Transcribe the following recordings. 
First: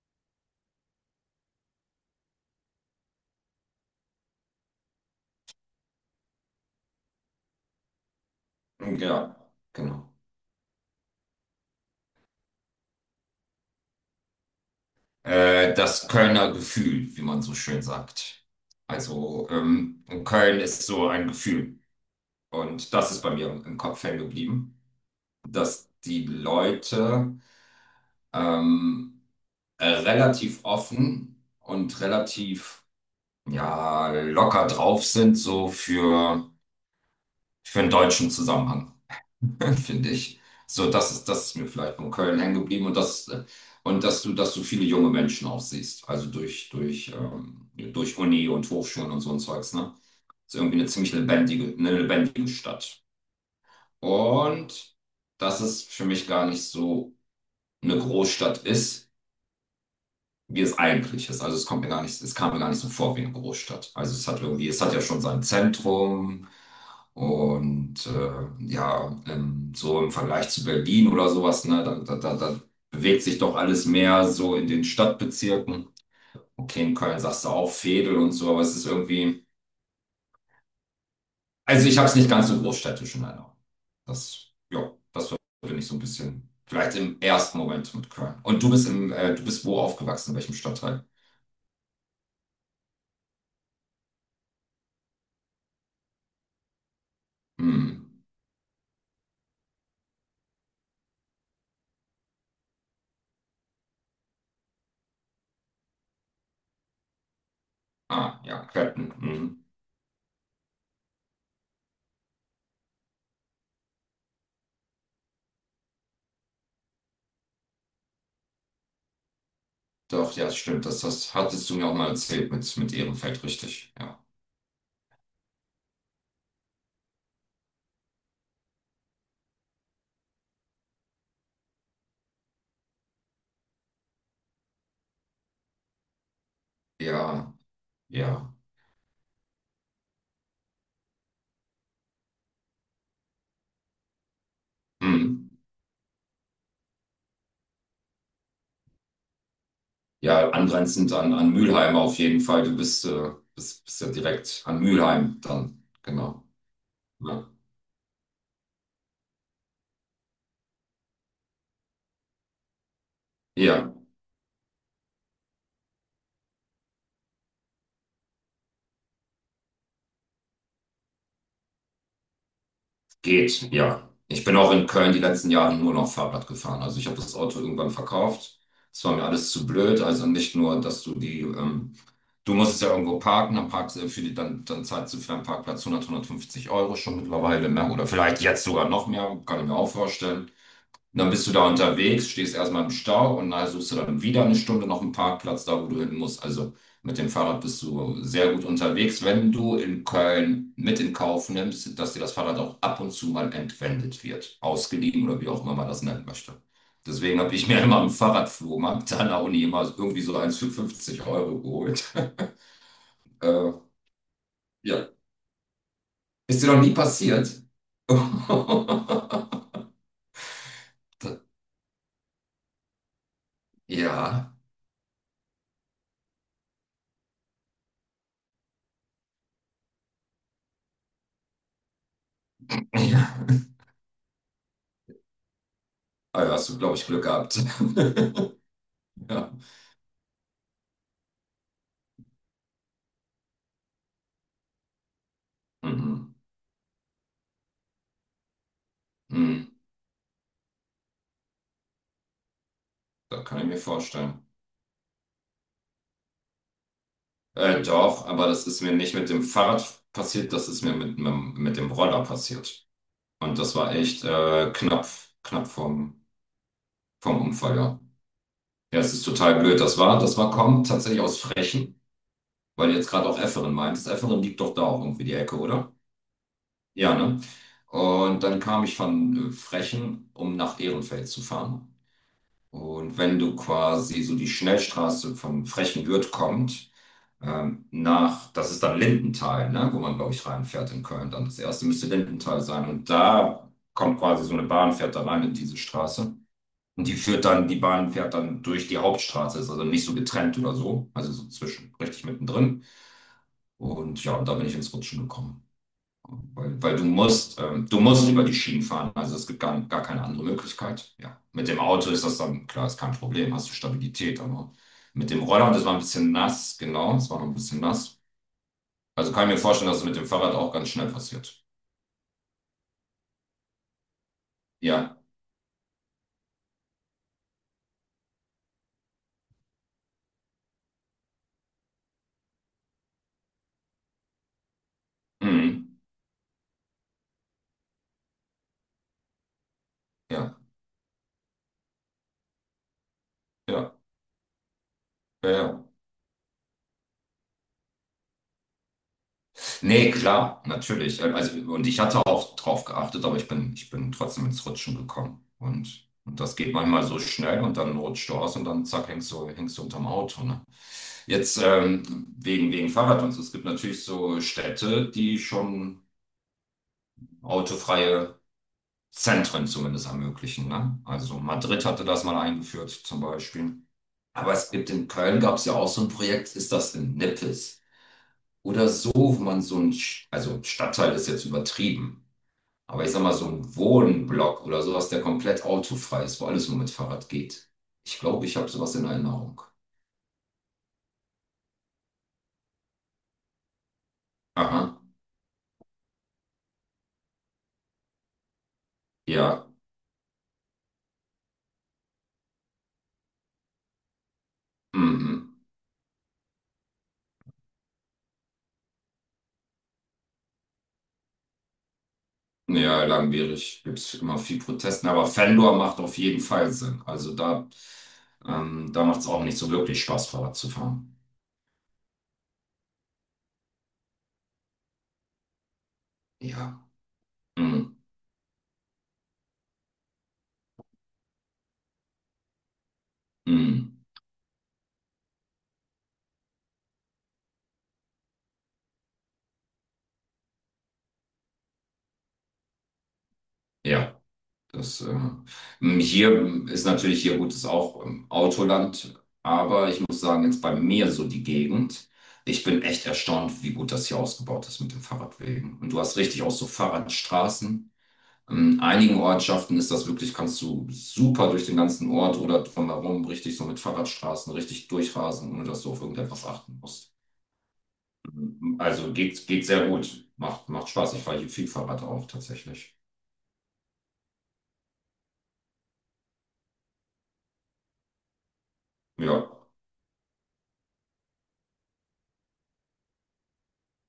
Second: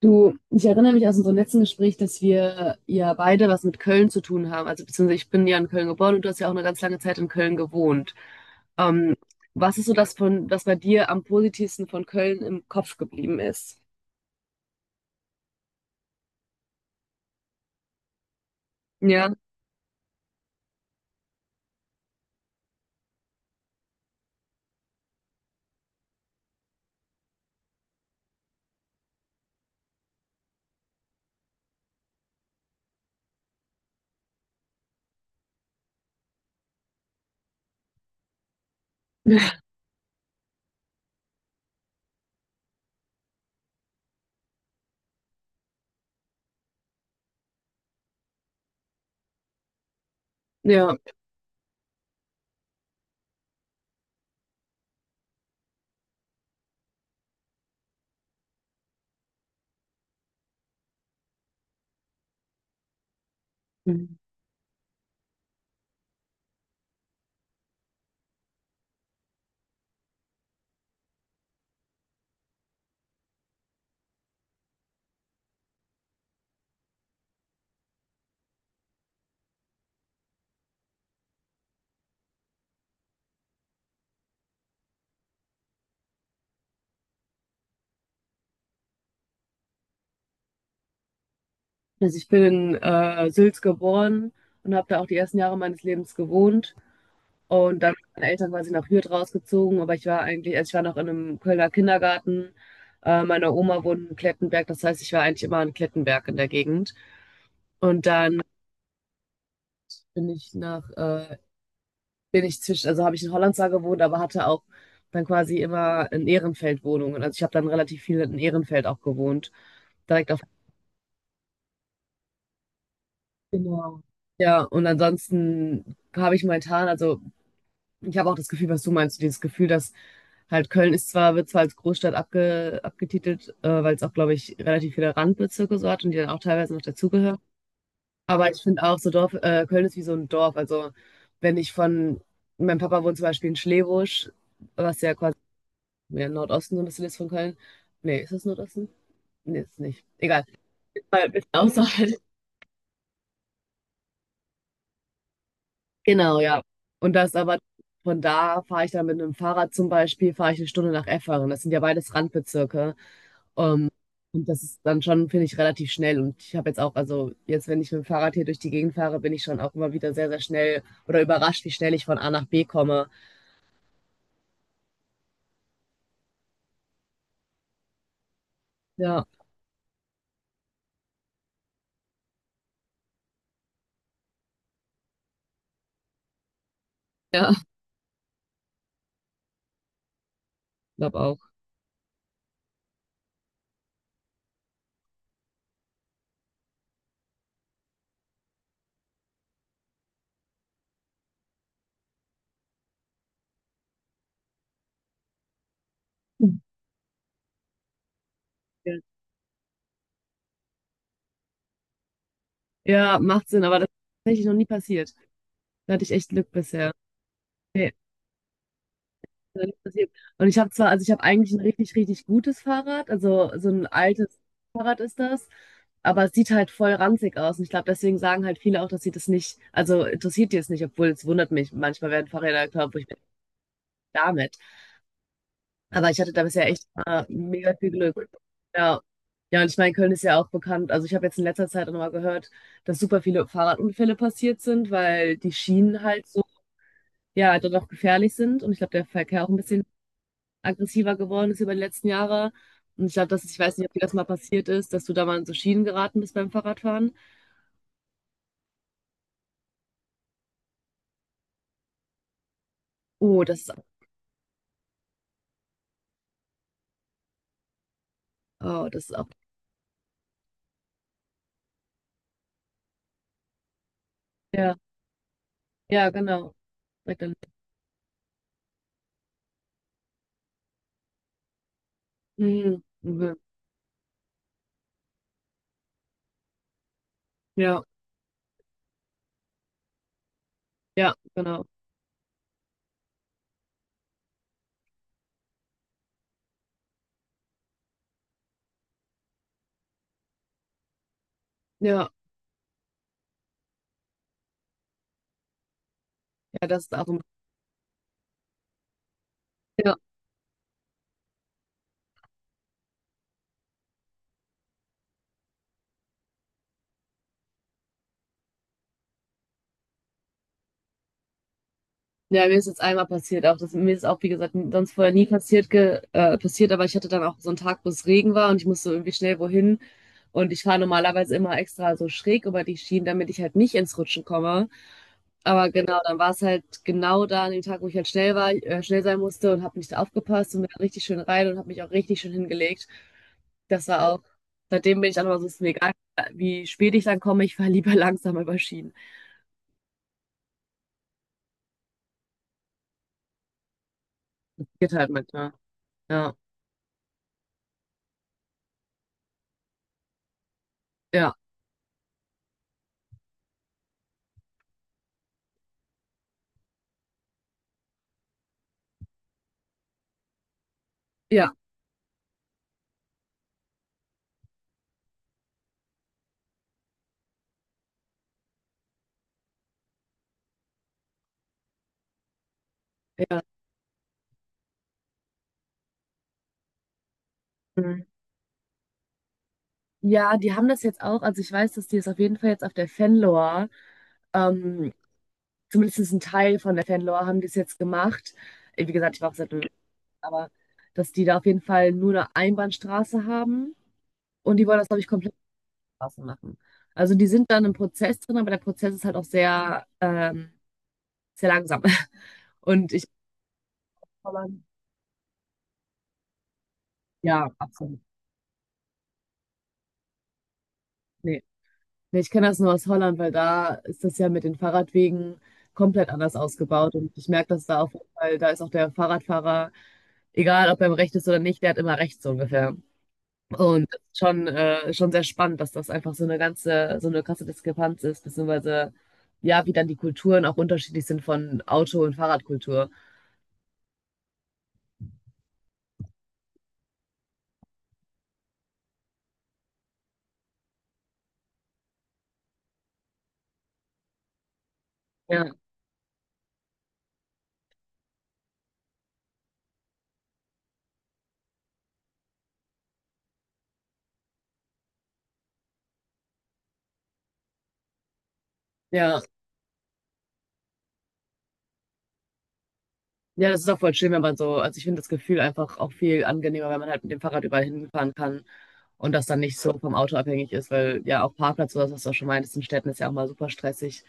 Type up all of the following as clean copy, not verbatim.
Du, ich erinnere mich aus unserem letzten Gespräch, dass wir ja beide was mit Köln zu tun haben. Also beziehungsweise ich bin ja in Köln geboren und du hast ja auch eine ganz lange Zeit in Köln gewohnt. Ähm, Ja, Was ist so das genau. von, was bei dir am positivsten von Köln im Kopf geblieben ist? Das Kölner Gefühl, wie man so schön sagt. Ja, Also, Köln ist so ein Gefühl. Und das ist bei mir im Kopf hängen geblieben, dass die Leute ähm, relativ offen und relativ ja, locker drauf sind, so für einen deutschen Zusammenhang. finde ich. So, das ist mir vielleicht von Köln hängen geblieben, und und dass du viele junge Menschen auch siehst. Also durch Uni und Hochschulen und so ein Zeugs, ne? Ist irgendwie eine ja. ziemlich lebendige, eine lebendige Stadt. Und dass es für mich gar nicht so eine Großstadt ist, wie es eigentlich ist. Also es kommt mir gar nicht, es kam mir gar nicht so vor wie eine Großstadt. Also es hat ja schon sein Zentrum, und ja, so im Vergleich zu Berlin oder sowas, ne, da bewegt sich doch alles mehr so in den Stadtbezirken. Okay, in Köln sagst du auch Veedel und so, aber also ich habe es nicht ganz so großstädtisch in Erinnerung. Das verbinde ich so ein bisschen, vielleicht im ersten Moment, mit Köln. Und du bist wo aufgewachsen, in welchem Stadtteil? Also ich bin in Sülz geboren und habe da auch die ersten Jahre meines Lebens gewohnt. Und dann Hm. sind meine Eltern quasi nach Hürth rausgezogen, aber ich war eigentlich, also ich war noch in einem Kölner Kindergarten. Meine Oma wohnt in Klettenberg, das heißt, ich war eigentlich immer in Klettenberg in der Gegend. Und dann Ah, ja, Clapton. Mhm. Mhm. bin ich nach, bin ich zwischen, also habe ich in Holland zwar gewohnt, aber hatte auch dann quasi immer in Ehrenfeld Wohnungen. Also ich habe dann relativ viel in Ehrenfeld auch gewohnt. Direkt Doch, auf. ja, stimmt. Das hattest du mir auch mal erzählt, mit Ehrenfeld, richtig. Genau. Ja, Ja, und ansonsten habe ich also ich habe auch das Gefühl, was du meinst, so dieses Gefühl, dass halt Köln ist zwar, wird zwar als Großstadt abgetitelt, weil es auch, glaube ich, relativ viele Randbezirke so hat und die dann auch teilweise noch dazugehören. ja, Aber ja. ich finde auch, Köln ist wie so ein Dorf. Also wenn ich von, mein Papa wohnt zum Beispiel in Schlebusch, was ja quasi Mhm. ja, im Nordosten so ein bisschen ist von Köln. Nee, ist das Nordosten? Nee, ist nicht. Egal. Ja, angrenzend Mal ein an, bisschen an Mülheim außerhalb. auf jeden Fall. Du bist ja direkt an Mülheim dann. Genau, Genau. ja. Und das Ja. aber Von da fahre ich dann mit einem Fahrrad zum Beispiel, fahre ich eine Stunde nach Efferen. Das sind ja beides Randbezirke. Ähm, Ja, und das ist dann schon, finde ich, relativ schnell. Und ich habe jetzt auch, also jetzt, wenn ich mit dem Fahrrad hier durch die Gegend fahre, bin ich schon auch immer wieder sehr, sehr schnell oder überrascht, wie schnell ich von A nach B komme. geht, ja. Ich bin auch in Köln die letzten Jahre nur noch Fahrrad gefahren. Also ich habe das Auto irgendwann verkauft. Es war mir Ja, alles zu blöd. Also nicht nur, dass du die du musst es ja irgendwo parken, dann parkst du dann zahlst du für einen Parkplatz 100, 150 Euro schon ja, mittlerweile, ne? Oder vielleicht jetzt sogar noch mehr, kann ich mir auch vorstellen. Und glaube dann auch. bist du da unterwegs, stehst erstmal im Stau und dann suchst du dann wieder eine Stunde noch einen Parkplatz, da wo du hin musst. Also mit dem Fahrrad bist du sehr gut unterwegs, wenn du in Köln mit in Kauf nimmst, dass dir das Fahrrad auch ab und zu mal entwendet wird, ausgeliehen oder wie auch immer man das nennen möchte. Deswegen habe ich mir immer am Fahrradflohmarkt an der Uni immer irgendwie so eins für 50 Euro geholt. Ja, macht Sinn, Äh, aber das ist tatsächlich noch nie ja. passiert. Da hatte ich echt Glück Ist dir noch nie bisher. passiert? Nee. Noch nicht passiert. Und ich habe zwar, also ich habe eigentlich ein richtig, richtig gutes Fahrrad, also so ein altes Ja. Fahrrad ist das, aber es sieht halt voll ranzig aus. Und ich glaube, deswegen sagen halt viele auch, dass sie das nicht, also interessiert die es nicht, obwohl es wundert mich. Manchmal werden Fahrräder gekauft, wo ich bin Ja. damit. Aber ich hatte da Ah ja, bisher hast du, echt glaube ich, Glück gehabt. mega viel Glück. Ja. Ja. Ja, und ich meine, Köln ist ja auch bekannt. Also ich habe jetzt in letzter Zeit auch noch mal gehört, dass super viele Fahrradunfälle passiert sind, weil die Schienen halt Mhm. so, ja, dann auch gefährlich sind. Und ich glaube, der Verkehr auch ein Mhm. bisschen aggressiver geworden ist über die letzten Jahre. Und ich glaube, Da dass ich kann ich mir weiß nicht, ob dir das mal vorstellen. passiert ist, dass du da mal in so Schienen geraten bist beim Fahrradfahren. Doch, aber das ist mir nicht mit dem Fahrrad passiert, das ist mir mit dem Roller passiert. Oh, Und das ist, das war echt knapp, knapp vom Unfall, ja. oh, Ja, das es ist ist auch. total blöd. Das war Kommt tatsächlich aus Frechen, weil du jetzt gerade auch Efferen meintest. Efferen liegt doch Ja, da auch irgendwie die Ecke, oder? ja, genau. Ja, Direkt ne? daneben. Und dann kam ich von Frechen, um nach Ehrenfeld zu fahren. Mhm. Und Mhm. wenn du quasi so die Schnellstraße von Frechenwürth kommt, Ja, nach, das ist dann Lindenthal, ne? Wo man, glaube ich, reinfährt in ja, Köln. Dann das genau. erste müsste Lindenthal sein. Und da kommt quasi so eine Bahn, fährt da rein in diese Straße. Und die führt dann, die Bahn fährt dann durch die Hauptstraße, ist also nicht so getrennt oder so, also so zwischen, Ja, richtig mittendrin. Und ja, und da bin ich ins Rutschen gekommen. ja, Weil, das ist weil du auch ein. musst, du musst über die Schienen fahren. Also es gibt gar, gar keine andere Möglichkeit. Ja. Mit dem Auto ist das dann, klar, ist kein Problem, hast du Stabilität, aber mit dem Roller, das war ein bisschen nass, genau, es war noch ein bisschen nass. Also kann ich mir vorstellen, dass es mit dem Fahrrad auch ganz schnell passiert. Ja, mir ist jetzt einmal passiert auch. Das, mir ist auch, wie gesagt, sonst vorher Ja. nie passiert, aber ich hatte dann auch so einen Tag, wo es Regen war und ich musste irgendwie schnell wohin. Und ich fahre normalerweise immer extra so schräg über die Schienen, damit ich halt nicht ins Rutschen komme. Aber Mhm. genau, dann war es halt genau da an dem Tag, wo ich halt schnell war, schnell sein musste und habe nicht aufgepasst Ja, und bin da richtig schön rein und habe mich auch richtig schön hingelegt. Das ja, war auch, seitdem bin ich dann immer so, ja, es ist mir ja. egal, wie spät ich dann komme, ich fahre lieber langsam über Schienen. Nee, klar, natürlich. Also, und ich hatte auch drauf geachtet, aber ich bin trotzdem ins Geht Rutschen halt gekommen. manchmal. Und, Ja, und das geht manchmal so schnell, und dann rutscht du aus und dann zack, hängst du unterm Auto. Ne? ja, Jetzt wegen Fahrrad und so. Es gibt natürlich so Städte, die schon autofreie Zentren zumindest ermöglichen. Ne? Also ja. Madrid hatte das mal eingeführt zum Beispiel. Aber es gibt in Köln, gab es ja auch so ein Projekt, ist das in Nippes? Oder so, wo man so ein, Sch- also, Stadtteil ist jetzt übertrieben, aber ich sag mal, Ja, so ein Wohnblock oder sowas, der komplett autofrei ist, wo alles nur mit Fahrrad geht. mhm. Ich glaube, ich habe sowas in Erinnerung. Ja, die haben das jetzt auch. Also ich weiß, dass die es auf jeden Fall jetzt auf der Fanlore, ähm, Aha, zumindest ein Teil von der Fanlore haben die es jetzt gemacht. Wie gesagt, ich war auch seit, ja, aber dass die da auf jeden Fall nur eine Einbahnstraße haben und die wollen das, glaube ich, komplett mhm. Straße machen. Also die sind dann im Prozess drin, aber der Prozess ist halt auch sehr, sehr langsam. Und Ja, ich, langwierig. Gibt es immer viel Protesten, aber Fendor macht auf jeden Fall Sinn. Also ja, da, absolut. ähm, da macht es auch nicht so wirklich Spaß, Fahrrad zu fahren. Nee. Nee, ich kenne das nur aus Holland, weil da ist das ja mit den Fahrradwegen komplett anders Ja, ausgebaut. Und ich merke das da auf mhm. jeden Fall, da ist auch der Fahrradfahrer, egal ob er im Recht ist oder nicht, der hat immer Recht, so ungefähr. Und Mhm. das ist schon, schon sehr spannend, dass das einfach so eine ganze, so eine krasse Diskrepanz ist, beziehungsweise ja, wie dann die Kulturen auch unterschiedlich sind von Auto- und Fahrradkultur. Ja. Das, äh, Hier ist natürlich, hier gut, ist auch Autoland, aber ich muss sagen, jetzt bei mir so die Gegend, ich bin echt erstaunt, wie gut das hier ausgebaut ist mit den Ja, Fahrradwegen. Und du hast richtig auch so Fahrradstraßen. In einigen Ortschaften ist das wirklich, kannst du super durch den ganzen Ort oder drumherum richtig so mit Fahrradstraßen richtig durchrasen, ohne dass du auf irgendetwas achten musst. Also ja. geht sehr gut. Macht Spaß. Ich fahre hier viel Fahrrad auch tatsächlich. Ja, das ist auch voll schön, wenn man so, also ich finde das Gefühl einfach auch viel angenehmer, wenn man halt mit dem Fahrrad überall hinfahren kann. Und das dann Ja. nicht so vom Auto abhängig ist, weil ja auch Parkplatz oder was du auch schon meintest, in Städten ist ja auch mal super stressig.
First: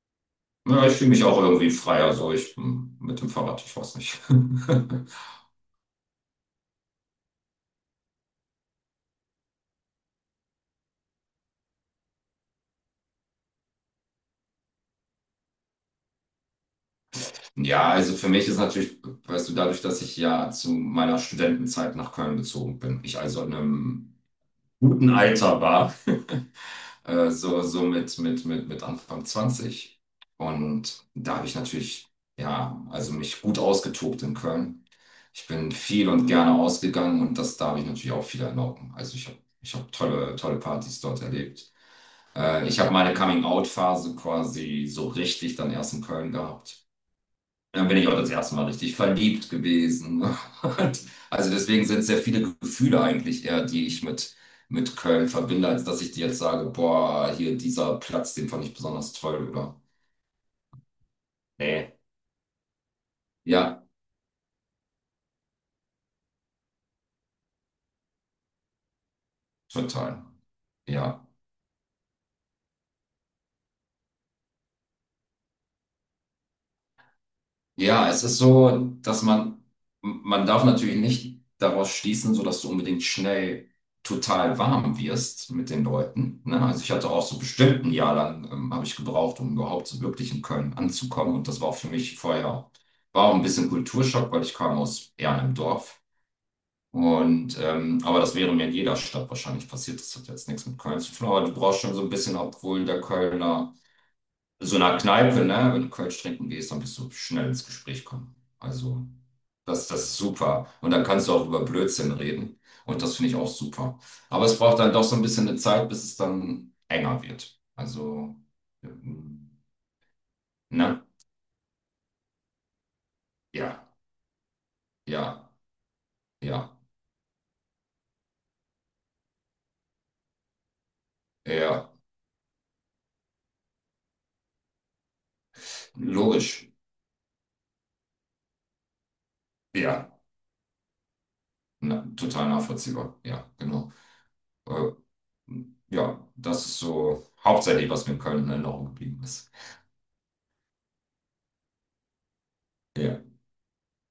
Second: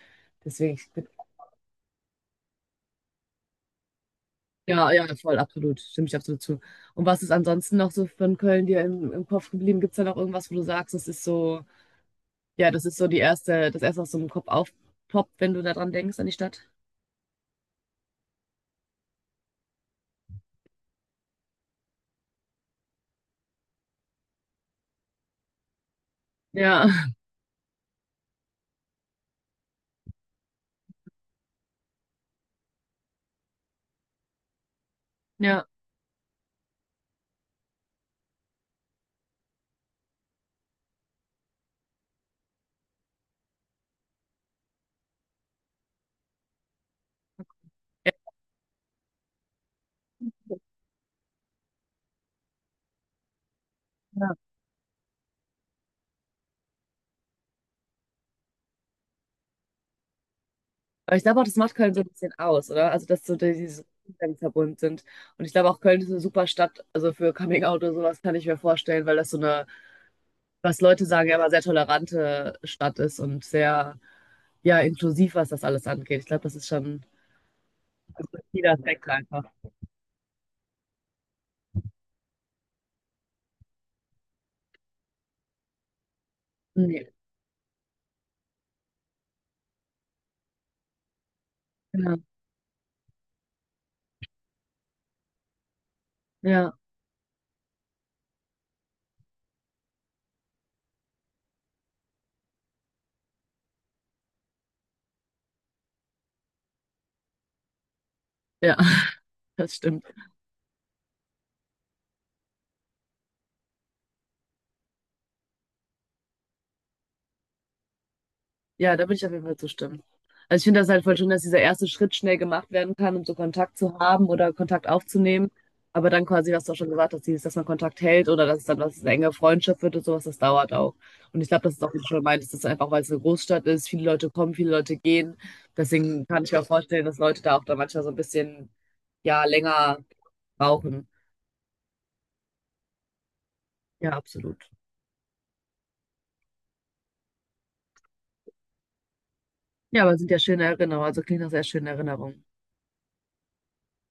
Deswegen, Ja, ich fühle mich auch irgendwie freier, so ich mit dem Fahrrad, ich weiß nicht. ja, ja, voll, absolut. Stimme ich absolut zu. Und was ist ansonsten noch so von Köln dir im Kopf geblieben? Gibt es da noch irgendwas, wo du sagst, das ist so, ja, das ist so das erste, was so im Kopf aufpoppt, wenn du daran denkst, an die Stadt? Ja, also für mich ist natürlich, weißt du, dadurch, dass ich ja zu meiner Studentenzeit nach Köln gezogen bin, ich also in einem guten Alter war, Ja, so, so mit Anfang 20. Und da habe ich natürlich, ja, also mich gut ausgetobt in Köln. Ich ja. bin viel und gerne ausgegangen, und da habe ich natürlich auch viel erlauben. Also ich hab tolle, tolle Partys dort erlebt. Ich habe meine Coming-out-Phase quasi so richtig dann erst in Köln gehabt. Dann bin ich Ja. auch das erste Mal richtig verliebt gewesen. Und also deswegen sind sehr viele Gefühle eigentlich eher, die ich mit Köln verbinde, als dass ich dir jetzt sage, boah, hier, dieser Platz, den fand ich besonders toll, oder? Aber ich glaube auch, das macht Köln Nee. so ein bisschen aus, oder? Also, dass so diese Ja, Umstände verbunden sind. Und ich glaube auch, Köln ist eine super Stadt, also für Coming Out oder sowas kann ich mir vorstellen, weil das so eine total. was Leute Ja. sagen, ja immer sehr tolerante Stadt ist und sehr, ja, inklusiv, was das alles angeht. Ich glaube, das ist schon Ja, es ein ist so, wichtiger Aspekt dass einfach. man darf natürlich nicht daraus schließen, so dass du unbedingt schnell total warm wirst mit den Leuten. Ne? Also ich hatte Nee. auch so bestimmt ein Jahr lang, habe ich gebraucht, um überhaupt so wirklich in Köln anzukommen. Und das war auch für Ja, mich vorher, war auch ein bisschen Kulturschock, weil ich kam aus eher einem Dorf. ja, Und, aber das wäre mir in jeder Stadt wahrscheinlich passiert. Das hat jetzt nichts mit Köln zu tun, aber du brauchst schon so ein bisschen, obwohl der Kölner so einer Kneipe, ne, wenn du Kölsch trinken gehst, dann bist du schnell ins Gespräch kommen. ja, Also, das das stimmt. ist super. Und dann kannst du auch über Blödsinn reden. Und das finde ich auch super. Aber es braucht dann doch so ein bisschen eine Zeit, bis es dann enger wird. Also, Ja, da würde ich auf jeden Fall ähm, zustimmen. Also ich finde das halt ne? voll schön, dass dieser erste Schritt schnell gemacht werden kann, um so Kontakt Ja, zu haben oder Kontakt aufzunehmen. ja, Aber dann quasi, was du auch ja, schon gesagt hast, dieses, dass man Kontakt hält oder dass es dann was eine enge Freundschaft wird und sowas, das dauert auch. Und ich glaube, das ist ja. auch, wie du schon meintest, das ist einfach, weil es eine Großstadt ist, viele Leute kommen, viele Leute gehen. Deswegen kann ich mir auch Logisch. vorstellen, dass Leute da auch dann manchmal so ein bisschen, ja, länger Ja, brauchen. na, total nachvollziehbar. Ja, genau. Ja, absolut. Äh, ja, das ist so hauptsächlich, was mir in Köln in Erinnerung geblieben ist. Ja, aber es sind ja schöne Erinnerungen, also klingt nach sehr schönen Erinnerungen. Ja.